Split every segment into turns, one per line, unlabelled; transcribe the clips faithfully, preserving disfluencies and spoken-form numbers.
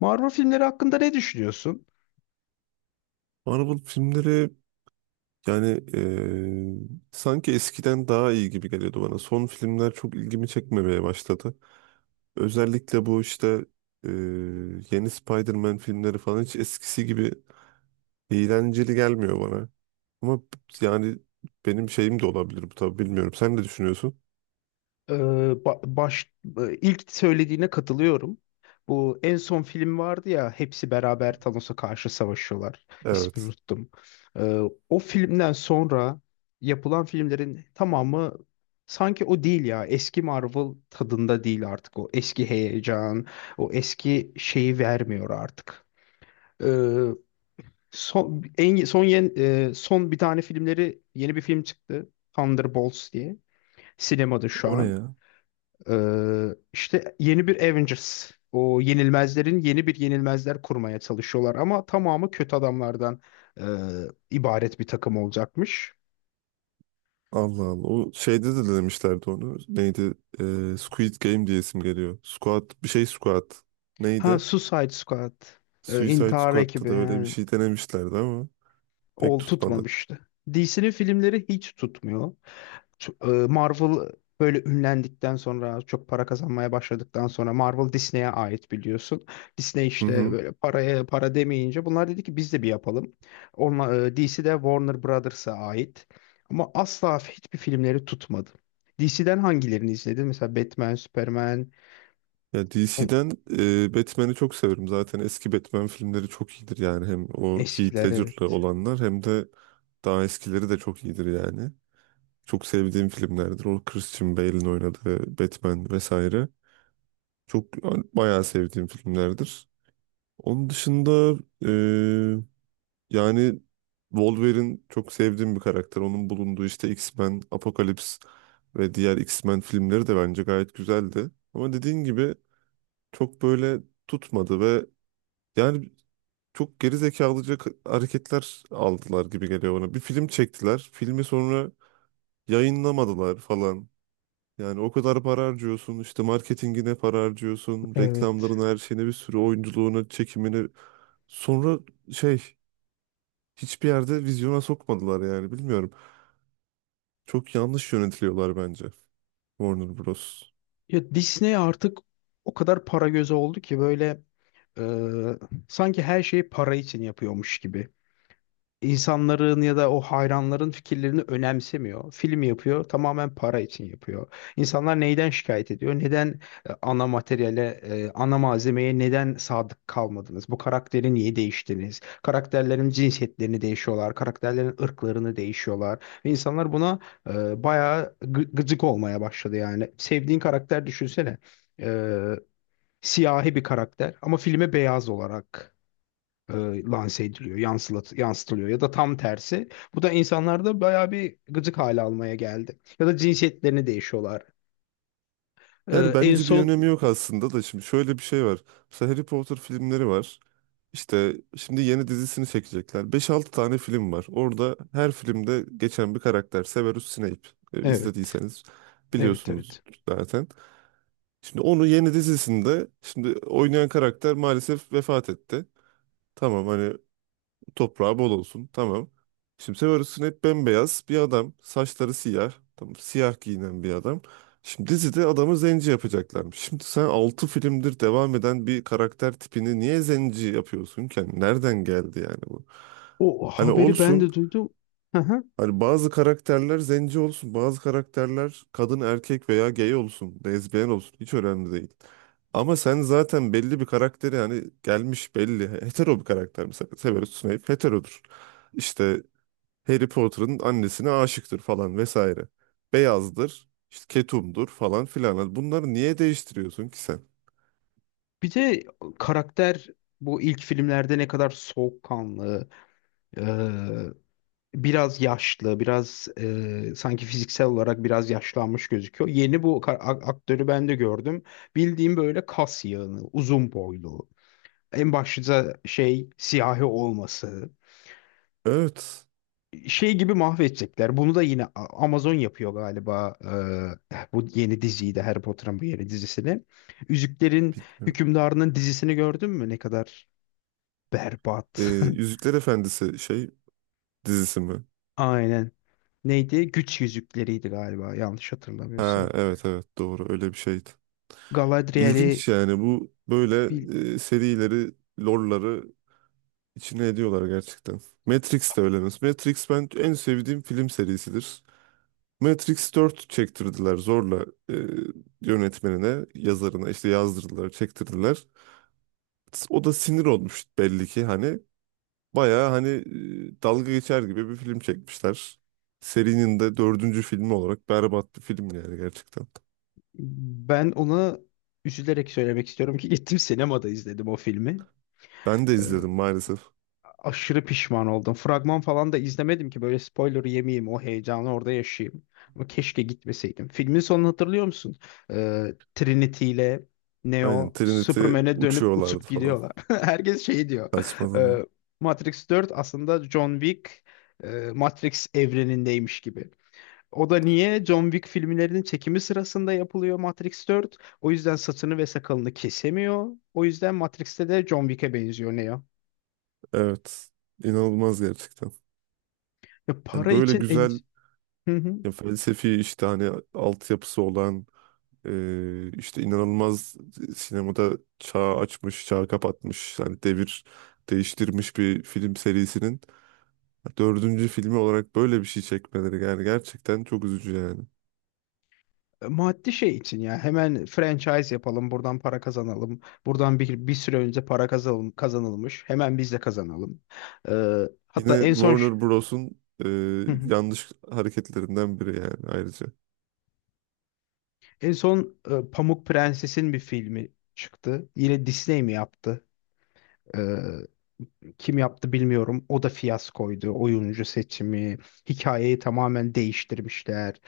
Marvel filmleri hakkında ne düşünüyorsun?
Marvel filmleri, yani, eee, sanki eskiden daha iyi gibi geliyordu bana. Son filmler çok ilgimi çekmemeye başladı. Özellikle bu işte, eee, yeni Spider-Man filmleri falan hiç eskisi gibi eğlenceli gelmiyor bana. Ama yani benim şeyim de olabilir bu, tabii bilmiyorum. Sen ne düşünüyorsun?
Ee, ba- baş e, ilk söylediğine katılıyorum. Bu en son film vardı ya, hepsi beraber Thanos'a karşı savaşıyorlar. İsmini
Evet.
unuttum. Ee, O filmden sonra yapılan filmlerin tamamı sanki o değil ya. Eski Marvel tadında değil artık o. Eski heyecan, o eski şeyi vermiyor artık. Ee, son en son yen- e, Son bir tane filmleri, yeni bir film çıktı. Thunderbolts diye. Sinemada şu
O ne
an.
ya?
Ee, işte yeni bir Avengers. O yenilmezlerin yeni bir yenilmezler kurmaya çalışıyorlar, ama tamamı kötü adamlardan e, ibaret bir takım olacakmış.
Allah Allah. O şeyde de demişlerdi onu. Neydi? Eee, Squid Game diye isim geliyor. Squad bir şey, Squad.
Ha,
Neydi?
Suicide Squad. E,
Suicide
intihar
Squad'da
ekibi.
da öyle bir
He.
şey denemişlerdi ama pek
Ol
tutmadı.
tutmamıştı. D C'nin filmleri hiç tutmuyor. T- e, Marvel böyle ünlendikten sonra, çok para kazanmaya başladıktan sonra, Marvel Disney'e ait, biliyorsun. Disney
Hı
işte
hı.
böyle paraya para demeyince bunlar dedi ki biz de bir yapalım. Onunla, e, D C de Warner Brothers'a ait. Ama asla hiçbir filmleri tutmadı. D C'den hangilerini izledin? Mesela Batman, Superman,
Ya
o-
D C'den, e, Batman'i çok severim. Zaten eski Batman filmleri çok iyidir yani. Hem o Heath
eskiler,
Ledger'lı
evet.
olanlar hem de daha eskileri de çok iyidir yani. Çok sevdiğim filmlerdir. O Christian Bale'in oynadığı Batman vesaire. Çok yani, bayağı sevdiğim filmlerdir. Onun dışında, yani Wolverine çok sevdiğim bir karakter. Onun bulunduğu işte X-Men, Apokalips ve diğer X-Men filmleri de bence gayet güzeldi. Ama dediğin gibi çok böyle tutmadı ve yani çok geri zekalıca k- hareketler aldılar gibi geliyor bana. Bir film çektiler. Filmi sonra yayınlamadılar falan. Yani o kadar para harcıyorsun, işte marketingine para harcıyorsun,
Evet.
reklamlarına, her şeyine, bir sürü oyunculuğuna, çekimine. Sonra şey, hiçbir yerde vizyona sokmadılar, yani bilmiyorum. Çok yanlış yönetiliyorlar bence, Warner Bros.
Ya Disney artık o kadar para gözü oldu ki, böyle e, sanki her şeyi para için yapıyormuş gibi. İnsanların ya da o hayranların fikirlerini önemsemiyor. Film yapıyor, tamamen para için yapıyor. İnsanlar neyden şikayet ediyor? Neden e, ana materyale, e, ana malzemeye neden sadık kalmadınız? Bu karakteri niye değiştiniz? Karakterlerin cinsiyetlerini değişiyorlar, karakterlerin ırklarını değişiyorlar. Ve insanlar buna e, bayağı gı- gıcık olmaya başladı yani. Sevdiğin karakter, düşünsene. E, Siyahi bir karakter ama filme beyaz olarak e, lanse ediliyor, yansılat, yansıtılıyor, ya da tam tersi. Bu da insanlarda bayağı bir gıcık hale almaya geldi. Ya da cinsiyetlerini değişiyorlar.
Yani
E, En
bence bir
son,
önemi yok aslında da, şimdi şöyle bir şey var. Mesela Harry Potter filmleri var. İşte şimdi yeni dizisini çekecekler. Beş altı tane film var. Orada her filmde geçen bir karakter: Severus Snape. E,
evet,
izlediyseniz
evet,
biliyorsunuz
evet.
zaten. Şimdi onu yeni dizisinde şimdi oynayan karakter maalesef vefat etti. Tamam hani, toprağı bol olsun. Tamam. Şimdi sen arasın, hep bembeyaz bir adam. Saçları siyah. Tamam. Siyah giyinen bir adam. Şimdi dizide adamı zenci yapacaklarmış. Şimdi sen altı filmdir devam eden bir karakter tipini niye zenci yapıyorsun ki? Yani nereden geldi yani bu?
O
Hani
haberi ben
olsun,
de duydum. Hı hı.
hani bazı karakterler zenci olsun, bazı karakterler kadın, erkek veya gay olsun, lezbiyen olsun, hiç önemli değil. Ama sen zaten belli bir karakteri, yani gelmiş belli. Hetero bir karakter mesela. Severus Snape heterodur. İşte Harry Potter'ın annesine aşıktır falan vesaire. Beyazdır, işte ketumdur falan filan. Hani bunları niye değiştiriyorsun ki sen?
Bir de karakter, bu ilk filmlerde ne kadar soğukkanlı, e, biraz yaşlı, biraz e, sanki fiziksel olarak biraz yaşlanmış gözüküyor. Yeni bu ka- a- aktörü ben de gördüm. Bildiğim böyle kas yığını, uzun boylu. En başta şey, siyahi olması.
Evet.
Şey gibi mahvedecekler. Bunu da yine A- Amazon yapıyor galiba, eee, bu yeni diziyi de, Harry Potter'ın bu yeni dizisini. Yüzüklerin
Bilmiyorum.
Hükümdarı'nın dizisini gördün mü? Ne kadar
Ee,
berbat.
Yüzükler Efendisi şey dizisi mi?
Aynen. Neydi? Güç yüzükleriydi galiba, yanlış
Ha
hatırlamıyorsam.
evet evet, doğru, öyle bir şeydi.
Galadriel'i
İlginç yani bu böyle,
bil-
e, serileri, lore'ları içine ediyorlar gerçekten. Matrix de öyle mesela. Matrix ben en sevdiğim film serisidir. Matrix dört çektirdiler zorla, e, yönetmenine, yazarına işte yazdırdılar, çektirdiler. O da sinir olmuş belli ki, hani bayağı hani e, dalga geçer gibi bir film çekmişler. Serinin de dördüncü filmi olarak berbat bir film yani, gerçekten.
ben ona üzülerek söylemek istiyorum ki, gittim sinemada izledim o filmi.
Ben de izledim maalesef.
Aşırı pişman oldum. Fragman falan da izlemedim ki böyle spoiler yemeyeyim, o heyecanı orada yaşayayım. Ama keşke gitmeseydim. Filmin sonunu hatırlıyor musun? Ee, Trinity ile
Aynen,
Neo
Trinity
Superman'e dönüp uçup
uçuyorlardı falan.
gidiyorlar. Herkes şey diyor.
Saçma zaman.
e, Matrix dört aslında John Wick e, Matrix evrenindeymiş gibi. O da niye? John Wick filmlerinin çekimi sırasında yapılıyor Matrix dört. O yüzden saçını ve sakalını kesemiyor. O yüzden Matrix'te de John Wick'e benziyor Neo.
Evet. İnanılmaz gerçekten.
Ya
Yani
para
böyle
için.
güzel
Hı hı.
ya, felsefi işte hani altyapısı olan, e, işte inanılmaz, sinemada çağ açmış, çağ kapatmış, yani devir değiştirmiş bir film serisinin dördüncü filmi olarak böyle bir şey çekmeleri yani gerçekten çok üzücü yani.
E, Maddi şey için, ya hemen franchise yapalım, buradan para kazanalım, buradan bir, bir süre önce para kazanalım, kazanılmış, hemen biz de kazanalım. E, Hatta
Yine
en son,
Warner Bros'un e,
hı hı,
yanlış hareketlerinden biri yani, ayrıca.
en son e, Pamuk Prenses'in bir filmi çıktı, yine Disney mi yaptı, E, kim yaptı bilmiyorum, o da fiyaskoydu, oyuncu seçimi, hikayeyi tamamen değiştirmişler.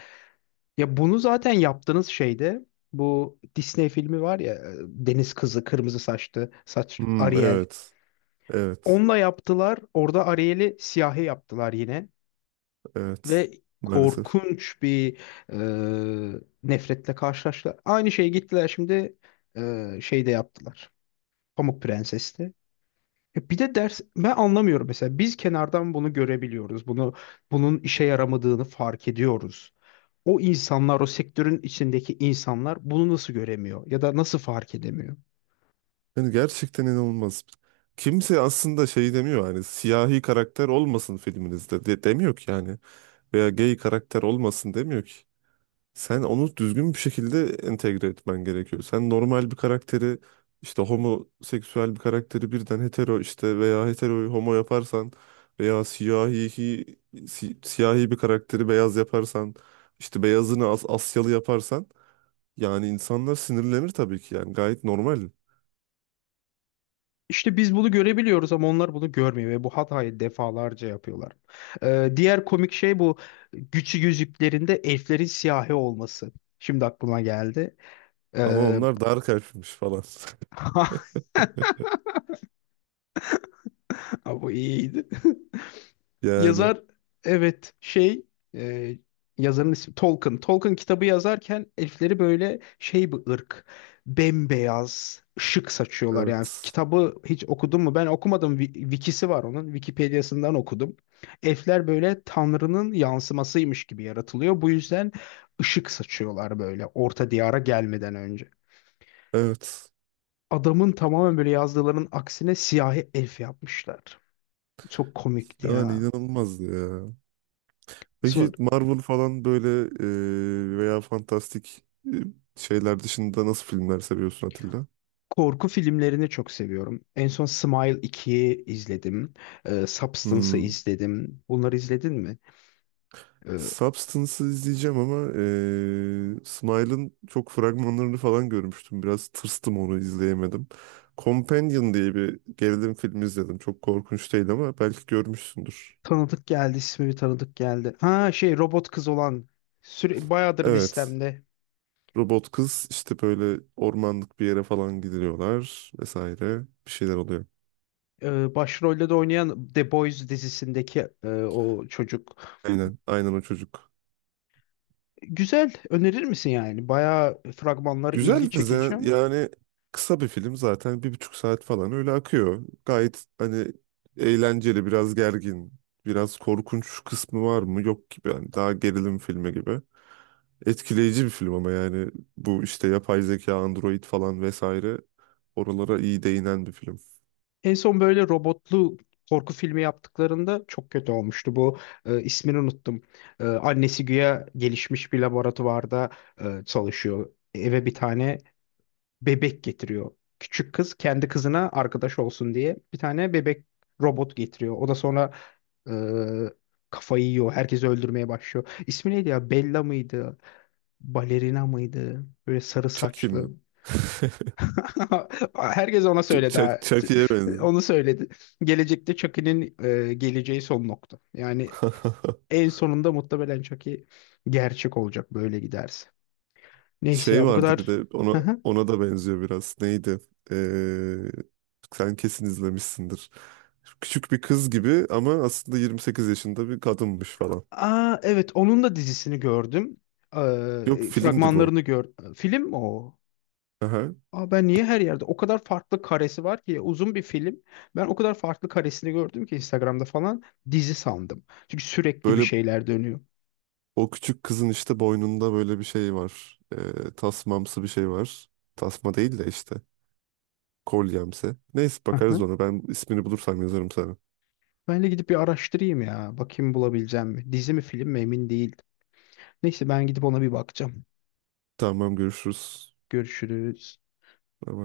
Ya bunu zaten yaptığınız şeyde, bu Disney filmi var ya, e, Deniz Kızı, kırmızı saçlı saç
Hmm,
Ariel.
evet. Evet.
Onunla yaptılar. Orada Ariel'i siyahi yaptılar yine.
Evet.
Ve
Maalesef.
korkunç bir e, nefretle karşılaştılar. Aynı şeyi gittiler şimdi e, şeyde yaptılar. Pamuk Prenses'te. E, Bir de ders, ben anlamıyorum mesela, biz kenardan bunu görebiliyoruz. Bunu bunun işe yaramadığını fark ediyoruz. O insanlar, o sektörün içindeki insanlar bunu nasıl göremiyor ya da nasıl fark edemiyor?
Yani gerçekten inanılmaz. Kimse aslında şey demiyor, hani siyahi karakter olmasın filminizde de, demiyor ki yani. Veya gay karakter olmasın demiyor ki. Sen onu düzgün bir şekilde entegre etmen gerekiyor. Sen normal bir karakteri, işte homoseksüel bir karakteri birden hetero, işte veya heteroyu homo yaparsan, veya siyahi si- siyahi bir karakteri beyaz yaparsan, işte beyazını As- Asyalı yaparsan, yani insanlar sinirlenir tabii ki, yani gayet normal.
İşte biz bunu görebiliyoruz ama onlar bunu görmüyor ve bu hatayı defalarca yapıyorlar. Ee, diğer komik şey, bu güçlü yüzüklerinde elflerin siyahi olması. Şimdi aklıma geldi.
Ama
Ee,
onlar dar kalpmiş falan.
Bu iyiydi.
Yani
Yazar, evet, şey e, yazarın ismi Tolkien. Tolkien kitabı yazarken elfleri böyle şey bir ırk. Bembeyaz ışık saçıyorlar yani.
evet.
Kitabı hiç okudun mu? Ben okumadım. Wi- Wikisi var onun. Wikipedia'sından okudum. Elfler böyle Tanrı'nın yansımasıymış gibi yaratılıyor. Bu yüzden ışık saçıyorlar, böyle Orta Diyar'a gelmeden önce.
Evet.
Adamın tamamen böyle yazdıklarının aksine siyahi elf yapmışlar. Çok komikti
Yani
ya.
inanılmazdı ya. Peki
Sonra.
Marvel falan böyle, e, veya fantastik, e, şeyler dışında nasıl filmler seviyorsun Atilla?
Korku filmlerini çok seviyorum. En son Smile ikiyi izledim. Ee, Substance'ı
Hmm.
izledim. Bunları izledin mi? Ee,
Substance'ı izleyeceğim ama e, Smile'ın çok fragmanlarını falan görmüştüm. Biraz tırstım, onu izleyemedim. Companion diye bir gerilim filmi izledim. Çok korkunç değil ama belki görmüşsündür.
Tanıdık geldi, ismi bir tanıdık geldi. Ha şey, robot kız olan, süre, bayağıdır
Evet.
listemde.
Robot kız işte böyle ormanlık bir yere falan gidiliyorlar vesaire, bir şeyler oluyor.
Ee, başrolde de oynayan The Boys dizisindeki e, o çocuk.
Aynen, aynen o çocuk.
Güzel, önerir misin yani? Bayağı fragmanları ilgi
Güzeldi
çekici.
ze- yani kısa bir film zaten, bir buçuk saat falan öyle akıyor. Gayet hani eğlenceli, biraz gergin, biraz korkunç kısmı var mı yok gibi, yani daha gerilim filmi gibi. Etkileyici bir film ama yani bu işte yapay zeka, android falan vesaire, oralara iyi değinen bir film.
En son böyle robotlu korku filmi yaptıklarında çok kötü olmuştu. Bu e, ismini unuttum. E, annesi güya gelişmiş bir laboratuvarda e, çalışıyor. Eve bir tane bebek getiriyor. Küçük kız kendi kızına arkadaş olsun diye bir tane bebek robot getiriyor. O da sonra Ee, kafayı yiyor. Herkesi öldürmeye başlıyor. İsmi neydi ya? Bella mıydı? Balerina mıydı? Böyle sarı
Chucky mi?
saçlı. Herkes ona
Ç-
söyledi, ha.
Chuck- Chucky'ye benziyor.
Onu söyledi. Gelecekte Chucky'nin e, geleceği son nokta. Yani en sonunda muhtemelen Chucky gerçek olacak, böyle giderse. Neyse
Şey
ya, bu
vardı bir
kadar.
de, ona
Hı hı.
ona da benziyor biraz. Neydi? Ee, sen kesin izlemişsindir. Küçük bir kız gibi ama aslında yirmi sekiz yaşında bir kadınmış falan.
Aa, evet, onun da dizisini gördüm.
Yok,
Ee,
filmdi bu.
fragmanlarını gördüm. Film mi o?
Aha.
Aa, ben niye her yerde o kadar farklı karesi var ki, uzun bir film. Ben o kadar farklı karesini gördüm ki Instagram'da falan, dizi sandım. Çünkü sürekli bir
Böyle
şeyler dönüyor.
o küçük kızın işte boynunda böyle bir şey var. Ee, tasmamsı bir şey var. Tasma değil de işte kolyemsi. Neyse,
Hı
bakarız
hı.
ona. Ben ismini bulursam yazarım sana.
Ben de gidip bir araştırayım ya. Bakayım bulabileceğim mi? Dizi mi film mi emin değildim. Neyse, ben gidip ona bir bakacağım.
Tamam, görüşürüz.
Görüşürüz.
Bye bye.